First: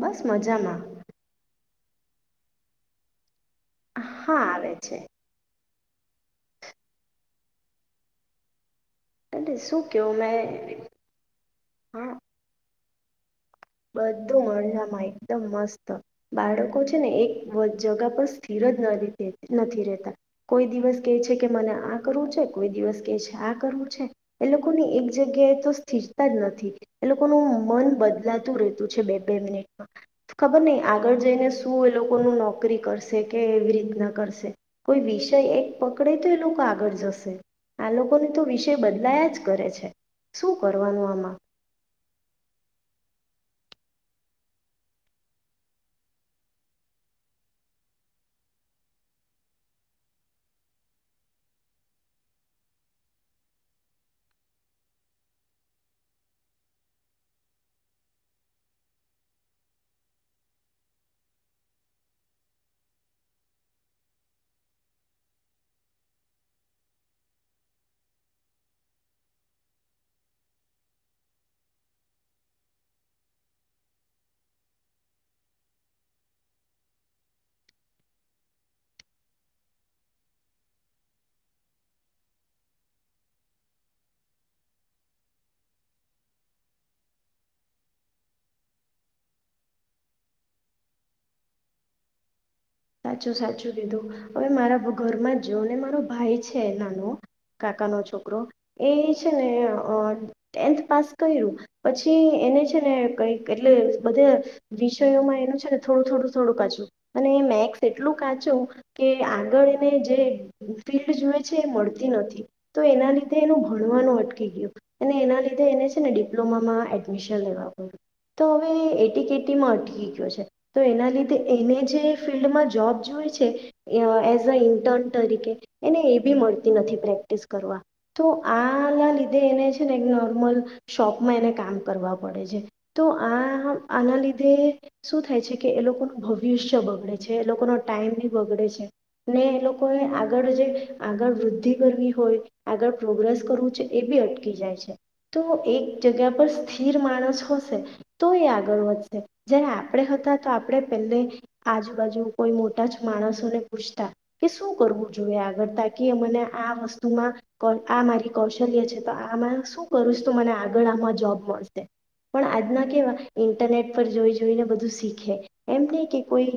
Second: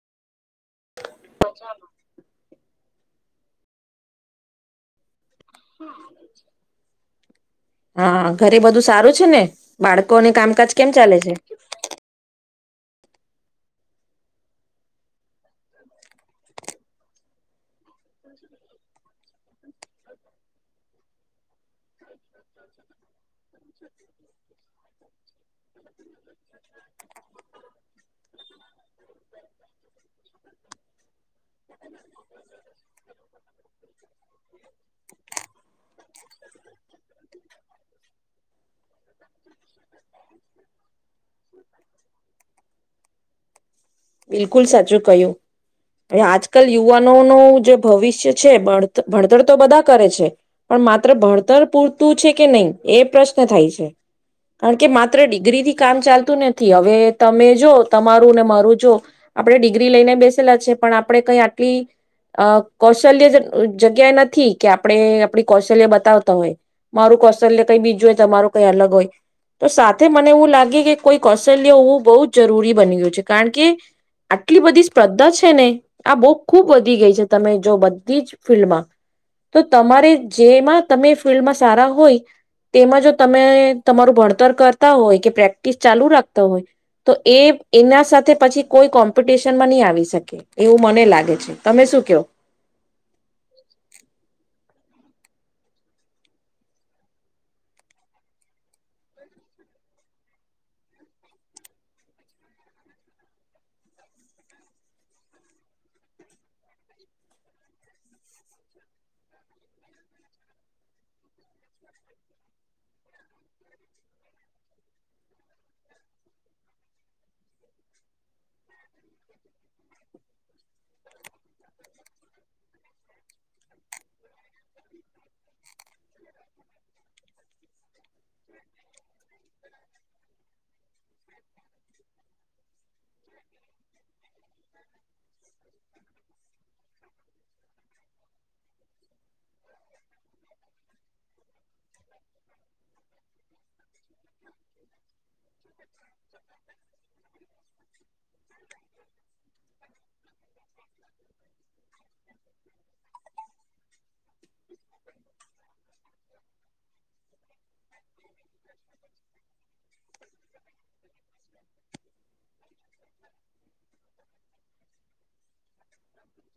બસ મજામાં. હા આવે છે. હા ઘરે બધું સારું છે ને એટલે શું કેવું બાળકોને કામકાજ મેં કેમ ચાલે છે. હા બધું મજામા એકદમ મસ્ત બાળકો છે ને એક જગા પર સ્થિર જ નથી રેતા કોઈ દિવસ કેય છે કે મને આ કરવું છે, કોઈ દિવસ કે છે આ કરવું છે એ લોકોની એક જગ્યાએ તો સ્થિરતા જ નથી એ લોકોનું મન બદલા છે બે બે મિનિટ ખબર નય આગળ જઈને શું એ લોકનું નોકરી કરશે કે એવી રીતના કરશે કોઈ વિષય એક પકડે તો એ લોકો આગળ જશે આ લોકોને તો વિષય બદલાયા જ કરે છે શું કરવાનું આમાં. બિલકુલ સાચું કહ્યું, એ આજકાલ યુવાનોનું જે ભવિષ્ય છે ભણ ભણતર તો બધા કરે છે પણ માત્ર ભણ તર પૂરતું છે કે નય એ પ્રશ્ન થાય છે કારણ કે માત્ર ડિગ્રીથી કામ ચાલતું નથી હવે તમે જો તમારું ને મારું જો આપણે ડિગ્રી લઈને બેસેલા છે પણ આપણે કઈ આટલી અ કૌશલ્ય જગ્યાએ નથી કે આપણે આપણી કૌશલ્ય બતાવ તમે મારું કૌશલ્ય કઈ બીજું હોય તમારું કઈ અલગ હોય તો સાથે મને એવું લાગે કે કોઈ કૌશલ્ય હોવું બહુ જરૂરી બની ગયું છે કારણ કે આટલી બધી સ્પર્ધા છે ને આ બહુ ખૂબ વધી ગઈ છે તમે જો બધી જ ફિલ્ડમાં તો તમારે જેમાં તમે ફિલ્ડમાં સારા હોય તેમાં જો તમે તમારું ભણતર કરતા હોય કે પ્રેક્ટિસ ચાલુ રાખતા હોય તો એ એના સાથે પછી કોઈ કોમ્પિટિશનમાં ની આવી શકે એવું મને લાગે છે. તમે શું કેવ? સાચું સાચું દીધું હવે મારા ઘરમાં જો ને મારો ભાઈ છે નાનો કાકાનો છોકરો એ છે ને અ ટેન્થ પાસ કર્યું પછી એને છે ને કઈક એટલે બધે વિષયોમાં એનું છે ને થોડું થોડું થોડું કાચું, અને [unintelligible] એટલું કાચું કે આગળ એને જે ફિલ્ડ જોએ છે એ મળતી નથી તો એના લીધે એનું ભણવાનું અટકી ગયું અને એના લીધે એને છે ને ડિપ્લોમામાં એડમિશન લેવા પડયું તો હવે એટી કેટીમાં અટકી ગયો છે તો એના લીધે એને જે ફિલ્ડમાં જોબ જોઈ છે એઝ અ ઇન્ટર્ન તરીકે એને એ બી મળતી નથી પ્રેક્ટિસ કરવા તો આના લીધે એને છે ને નોર્મલ શોપમાં એને કામ કરવા પડે છે તો આ આના લીધે શું થાય છે કે એ લોકોનું ભવિષ્ય બગડે છે. એ લોકોનો ટાઈમ બી બગડે છે. ને એ લોકોએ આગળ જે આગળ વૃદ્ધિ કરવી હોય આગળ પ્રોગ્રેસ કરવું છે એ બી અટકી જાય છે તો એક જગ્યા પર સ્થિર માણસ હશે તો એ આગળ વધશે જ્યારે આપણે હતા તો આપણે પહેલે આજુ કોઈ મોટા જ માણસો ને પૂછતા કે શું કરવું જોઈએ આગળ તાકી મને આ વસ્તુમાં આ મારી કૌશલ્ય છે તો આ શું કરું તો મને આગળ આમાં જોબ મળશે. પણ આજના કેવા ઇન્ટરનેટ પર જોઈ જોઈને, બધું શીખે એમ નહી કે કોઈ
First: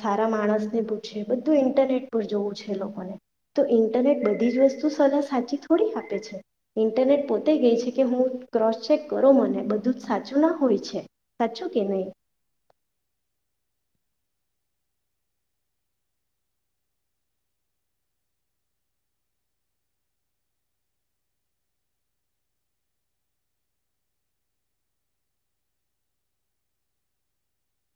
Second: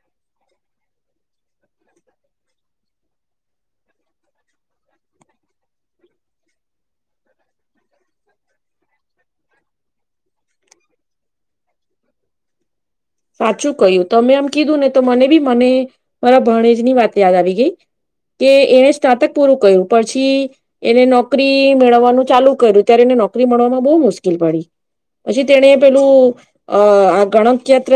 સારા માણસ ને પૂછે. બધું ઇન્ટરનેટ પર જોવું છે લોકોને તો ઇન્ટરનેટ બધી જ વસ્તુ સલાહ સાચી થોડી આપે છે ઇન્ટરનેટ પોતે ગઈ છે કે હું ક્રોસચેક કરો મને બધું જ સાચું ના હોય છે સાચું કે નય? [inaudible] સાચું કહ્યું તમે આમ કીધું ને તો, મને બી મને મારા ભણેજની વાત યાદ આવી ગઈ કે એને સ્નાતક પૂરું કર્યું પછી એને નોકરી મેળવવાનું ચાલુ કર્યું ત્યારે એને નોકરી મળવામાં બહુ મુશ્કેલ પડી પછી તેને પેલું આ ગણતયત્ર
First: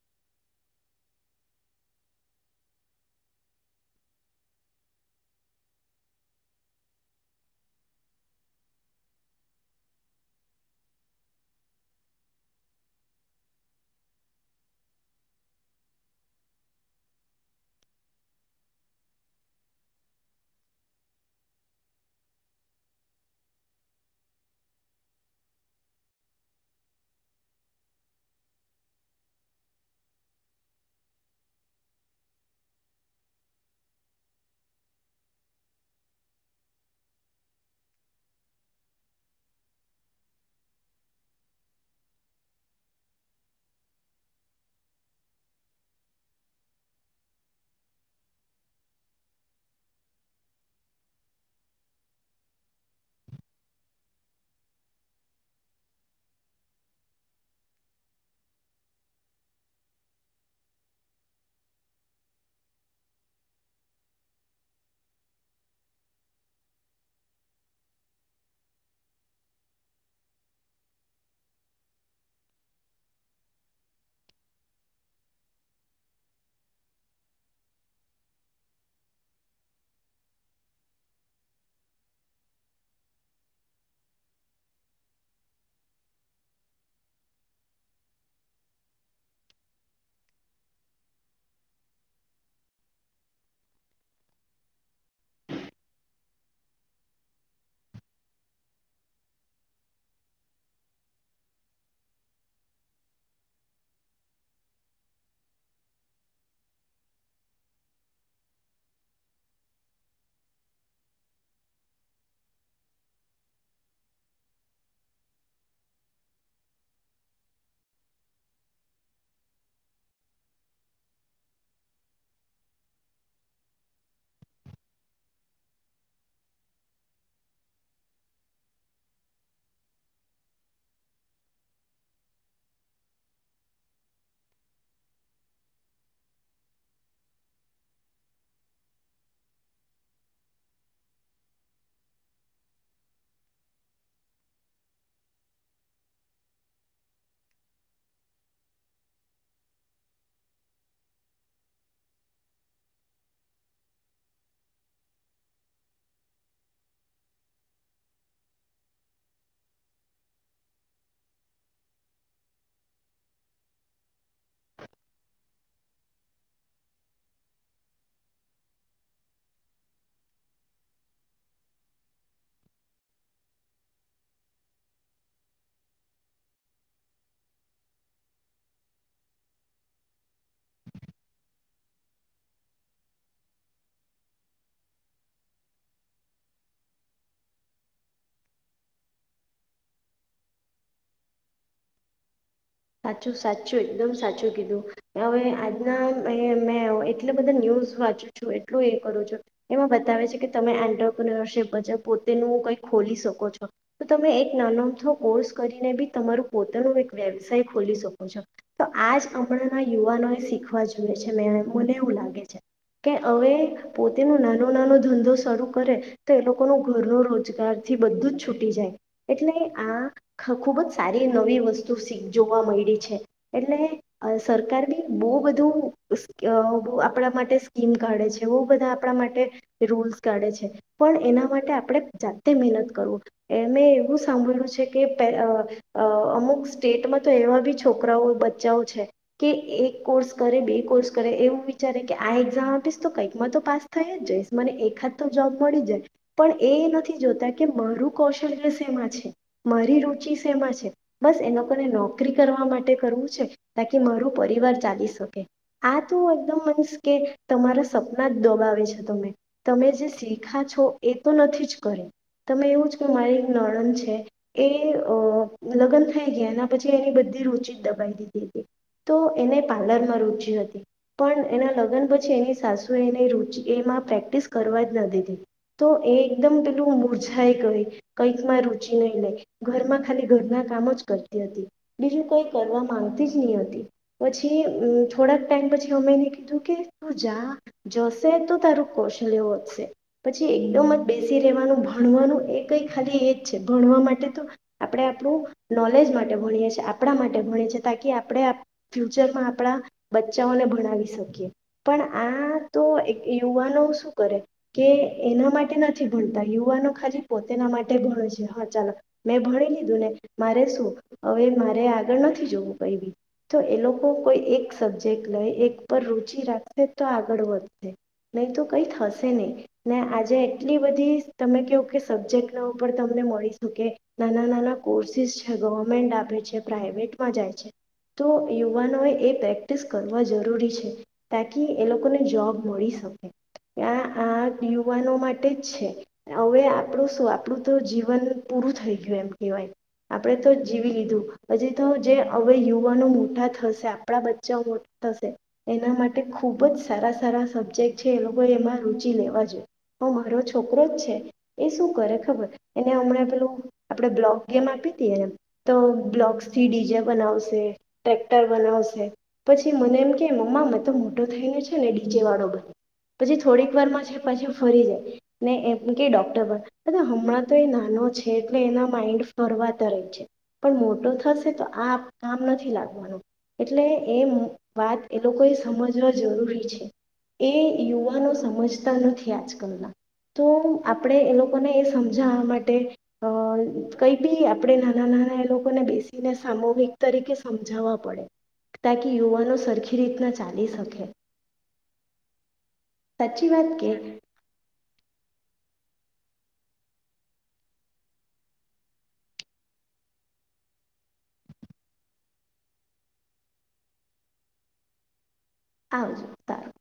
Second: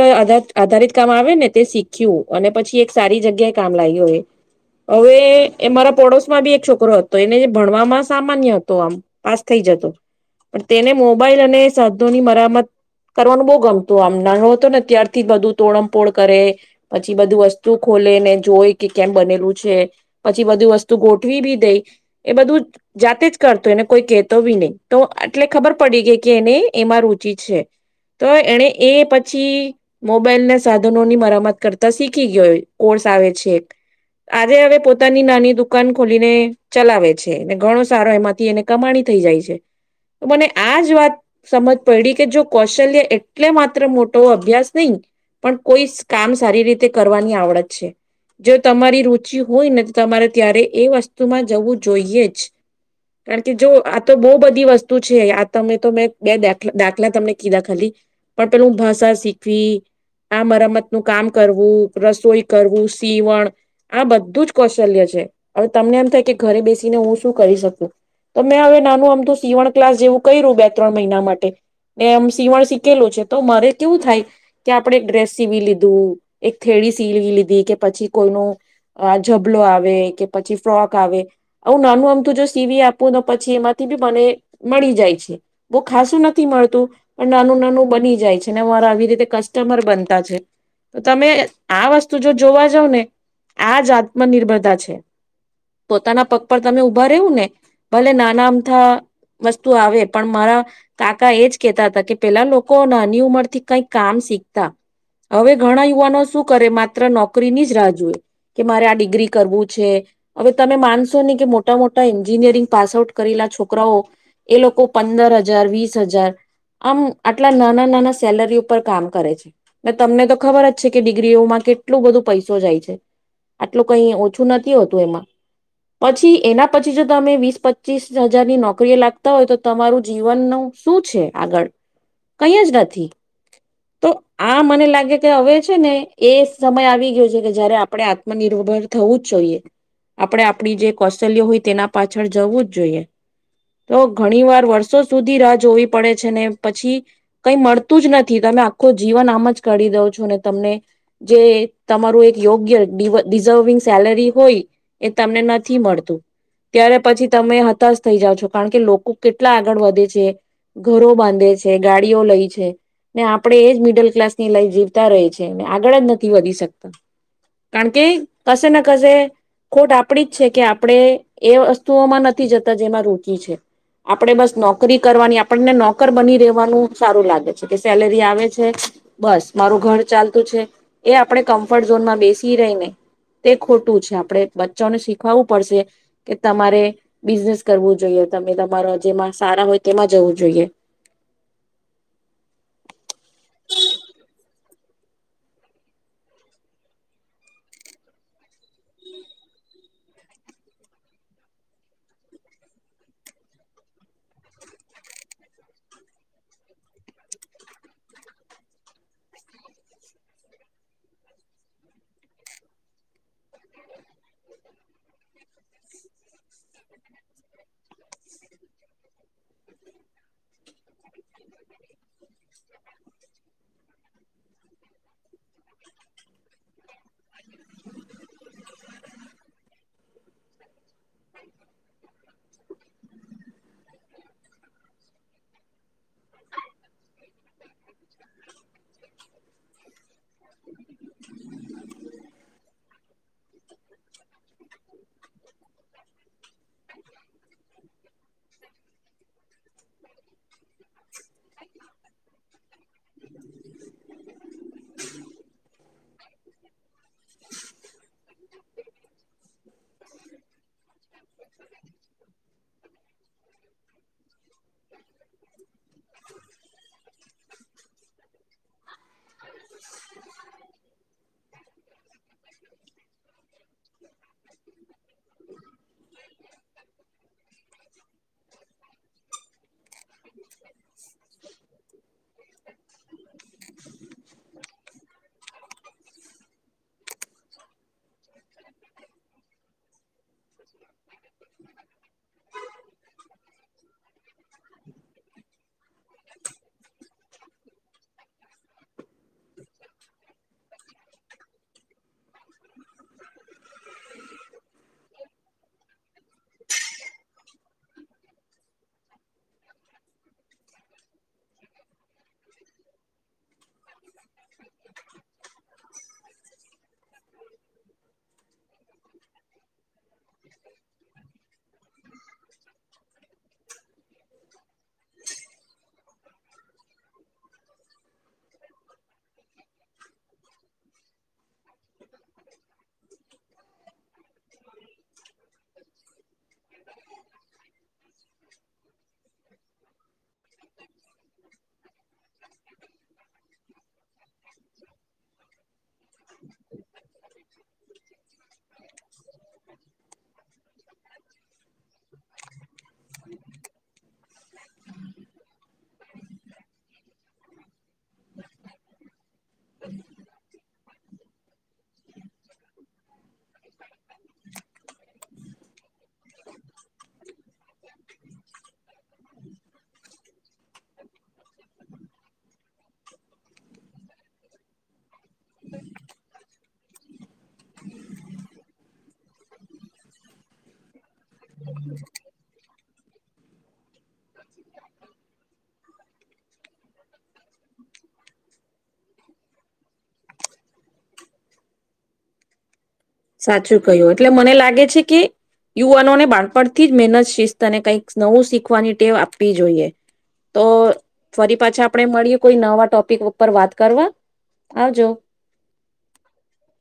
આધારિત કામ આવે ને તે શીખ્યું અને પછી સારી જગ્યાએ કામ લાગ્યું હોય હવે એ મારા પોડોશમાં બી એક છોકરો હતો એને ભણવામાં સામાન્ય હતો આમ પાસ થઈ જતો પણ તેને મોબાઈલ અને સાધોની મરામત કરવાનું બો ગમતું આમ નાનો હતો ને ત્યારથી બધું તોડમપોડ કરે પછી બધું વસ ખોલેને જોઈ કે કેમ બનેલું છે પછી બધી વસ્તુ ગોઠવી બી દઈ એ બધું જાતે જ કરતો એને કોઈ કેહેતો બી નહી તો એટલે ખબર પડી ગઈ કે એને એમાં રુચિ છે તો એને એ પછી મોબાઈલ ના સાધનો ની મરામત કરતા શીખી ગયો. કો આવે છે આજે હવે પોતાની નાની દુકાન ખોલીને ચલાવે છે ઘણો સારો એમાંથી એને કમાણી થઈ જાય છે મને આજ વાત સમજ પડી કે જો કૌશલ્ય એટલે માત્ર મોટો અભ્યાસ નહી પણ કોઈ કામ સારી રીતે કરવાની આવડ જો તમારી રુચિ હોય ને તમારે ત્યારે એ વસ્તુમાં જવું જોઈએ જ કારણ કે જો આ તો બો બધી વસ્તુ છે આ તમે તો મેં બે દા દાખલા તમને કીધા ખાલી પણ પેલું ભાષા શીખવી આ મરમત નું કામ કરવું, રસોઈ કરવું સીવણ આ બધું જ કૌશલ્ય છે હવે તમને એમ થાય કે ઘરે બેસીને હું શું કરી શકું તો મેં હવે નાનું આમ તો સીવણ ક્લાસ જેવું કર્યું બે ત્રણ મહિના માટે ને આમ સીવણ સીખેલું છે તો મારે કેવું થાય કે આપણે એક ડ્રેસ સીવી લીધું એક થેડી સીવી લીધું કે પછી કોઈ ન ઝબલો આવે કે પછી ફ્રોક આવે આવું નાનું આમ તો જો સીવી આપુંને પછી એમાંથી બી મને મળી જાય છે બો ખાસું નથી મળતું પણ નાનું નાનું બની જાય છે ને મારા આવી રીતે કસ્ટમર બનતા છે તો તમે આ વસ જો જોવા જવ ને આજ આત્મનિર્ભરતા છે પોતાના પગ પર તમે ઉભા રહેવું ને ભલે નાના અમથા વસ્તુ આવે પણ મારા કાકા એજ કેહેતા હતા કે પેલા લોકો નાની ઉંમર થી કઈક કામ શીખતા હવે ઘણા યુવાનો શું કરે મા નોકરીની જ રાહ જોય કે મારે આ ડિગ્રી કરવું છે હવે તમે માનશો નને કે મોટા મોટા એન્જિનિયરિંગ પાસ આઉટ કરેલા છોકરાઓ એ લોકો પંદર હજાર વીસ હજાર આમ આટલા નાના નાના સેલરી ઉપર કામ કરે છે તમને તો ખબર જ છે કે ડિગ્રીઓમાં કે આટલું બધું પૈસો જાય છે આટલું કઈ ઓછું નથી હોતું એમાં પછી એના પછી જો તમે વીસ પચીસ હજારની નોકરી એ લાગતા હોય તો તમારું જીવનનું શું છે આગળ કઈ જ નથી તો આ મને લાગે કે હવે છે ને એ સમય આવી ગયો છે કે જયારે આપણે આત્મનિર્ભર થવું જ જોઈએ આપણે આપણી જે કૌશલ્ય હોય તેના પાછળ જવું જ જોઈએ તો ઘણી વાર વર્ષો સુધી રાહ જોવી પડે છે ને પછી કઈ મળતું જ, નથી. તમે આખું જીવન આમા જ કાઢી દવ છો ને તમને જે તમારું એક યોગ્ય ડિઝર્વિંગ સેલરી હોય એ તમને નથી મળતું ત્યારે પછી તમે હતાશ થઈ જાાવ છો કારણ કે લોકો કેટલા આગળ વધે છે ઘરો બાંધે છે. ગાડીઓ લઈ છે ને, આપડે એજ મિડલ ક્લાસ લાઈફ જીવતા રય છે આગળ જ નથી વધી શકતા કારણ કે કશે ને કશે ખોટ આપડી જ છે કે આપણે એ વસ્તુઓમાં નથી જતા જેમાં રુચિ છે આપણેે બસ નોકરી કરવાની આપણને નોકર બની રહેવાનું સારું લાગે છે કે સેલરી આવે છે બસ મારું ઘર ચાલતું છે. એ આપણે કમ્ફર્ટ ઝોનમાં બેસી રહી ને તે ખોટું છે આપણે બચ્ચાને શીખવાવું પડશે કે તમારે બિઝનેસ કરવું જોઈએ તમે તમારા જેમાં સારા હોય તેમાં જવું. જોઈએ. સાચું સાચું એકદમ સાચું કીધું. હવે આજના મેં મેં એટલા બધા ન્યુઝ વાંચું છું એટલું એ કરું છું એમાં બતાવે છે કે તમે એન્ટર [unintelligible] પોતેનું કઈ ખોલી શકો છો તો તમે એક નાનો અમથો કોર્સ કરીને બી તમારું પોતાનું એક વેલ ખોલી શકો છો તો આજ હમણાંના યુવાનો એ શીખવા જોએ છે મે મને એવું લાગે છે કે હવે પોતેનું નાનો નાનો ધંધો શરૂ કરે તો એ લોકોનું ઘરનો રોજગાર થી બધું જ છૂટી જાય એટલે આ ખુબ જ સારી નવી વસ્તુ શીખ જોવા મળી છે, એટલે સરકાર બી બહુ બધું બ આપણા માટે સ્કીમ કાઢે છે. બહુ બધા આપણા માટે રૂલ્સ કાઢે છે પણ, એના માટે આપણે જાતે મહેનત કરવું મેં એવું સાંભળ્યું છે કે પે અમુક સ્ટેટમાં તો એવા બી છોકરાઓ બચ્ચાઓ છે કે એક કોર્સ કરે બે કોર્સ કરે એવું વિચારે કે આ એક્ઝામ આપીશ તો કંઈકમાં તો પાસ થઈ જ જઈશ મને એકાદ તો જોબ મળી જાય પણ એ નથી જોતા કે મારું કૌશલ્ય સેમાં છે મારી રુચિ સેમાં છે બસ એ લોકોને નોક નોકરી કરવા માટે કરવું છે તકી મારું પરિવાર ચાલી શકે આ તો એકદમ મનસ કે તમારા સપના જ દબાવે છે તમે તમે જે શીખા છો એ તો નથી જ કરે તમે એવું જ કે મારી એક નણંદ છે એ લગ્ન થઈ ગયા એના પછી એની બધી રુચિ જ દબાઈ દીધી હતી તો એને પાર્લર માં રુચિ હતી પણ એના લગ્ન પછી એની સાસુ એ એને રુચિ એમાં પ્રેક્ટિસ કરવા જ ના દીધી તો એ એકદમ પેલું મુરઝાઇ કહી કંઈકમાં રુચિ નહી લે ઘરમાં ખાલી ઘરના કામ જ કરતી હતી બીજું કઈ કરવા માંગતી જ નહી હતી પછી મ થોડાક ટાઈમ પછી અમેને કીધું કે તું જા જશે તો તારું કૌશલ્ય વધશે પછી એકદમ જ બેસી રહેેવાનું ભણવાનું એ કઈ ખાલી એ જ છે ભણવા માટે તો આપણે આપણું નોલેજ માટે ભણીએ છીએ. આપણા માટે ભણે છે તાકી આપણે ફ્યુચરમાં આપણા બચ્ચાઓને ભણાવી શકીએ પણ આ તો યુવાનો શું કરે કે એના માટે નથી ભણતા યુવાનો ખાલી પોતેના માટે ભણે છે હા ચાલો મેં ભણી લીધું ને મારે શું હવે મારે આગળ નથી જોવું કઈ બી તો એ લોકો કોઈ, એક સબ્જેક્ટ લે એક પર રુચિ રાખશે તો આગળ વધશે નહી તો કંઈ થશે નહીં ને આજે એટલી બધી તમે કયો કે સબ્જેક્ટના ઉપર તમને મળી શકે નાના નાના કોર્સિસ છે ગવર્મેન્ટ આપે છે પ્રાઈવેટમાં જાય છે તો યુવાનો એ પ્રેક્ટિસ કરવા જરૂરી છે. તાકી એ લોકોને જોબ મળી શકે આ આ યુવાનો માટે જ છે હવે આપણું શું આપણું તો જીવન પૂરું થઈ ગયું એમ કહેવાય આપણે તો જ જીવી લીધું તો જે હવે યુવાનો મોટા થશે આપણા બચ્ચાઓ મોટા થશે એના માટે ખૂબ જ સારા સારા સબ્જેક્ટ છે એ લોકોએ એમાં રૂચિ લેવા જોઈએ ઓ મારો છોકરો જ છે એ શું કરે ખબર એને હમણાં પેલું આપણે બ્લોક ગેમ આપી હતીએ ને તો બ્લોક્સથી ડીજે બનાવશે ટ્રેક્ટર બનાવશે પછી મને એમ કે મમ્મા મેં તો મોટો થઈને છે ને ડીજેવાળો બને પછી થોડીક વારમાં છે પાછી ફરી જાય ને એમ કે ડૉક્ટર બના હમણાં તો એ નાનો છે એટલે એના માઇન્ડ ફરવા તરફ જાય પણ મો થશે તો આ કામ નથી લાગવાનું એટલે એ વાત એ લોકો એ સમજવા જરૂરી છે. એ યુવાનો સમજ જતા નથી આજકાલના તો આપણે એ લોકોને એ સમજાવવા માટે હ કઈ બી આપડે નાના નાના એ લો બેસીને સામૂહિક તરીકે સમજાવવા પડે તકી યુવાનો સરખી રીતના ચાલી શકે. સાચી વાત સાચું કે ક્યું એટલે મને લાગે છે કે યુવાનોને બાળપણથી જ મહેનત શિસ્તને કઈક નવું શીખવાની ટેવ આપવી જોઈએ તો ફરી પાછા આપણે મળીએ કોઈ નવા ટોપિક ઉપર વાત કરવા આવજો. આવજો સારું.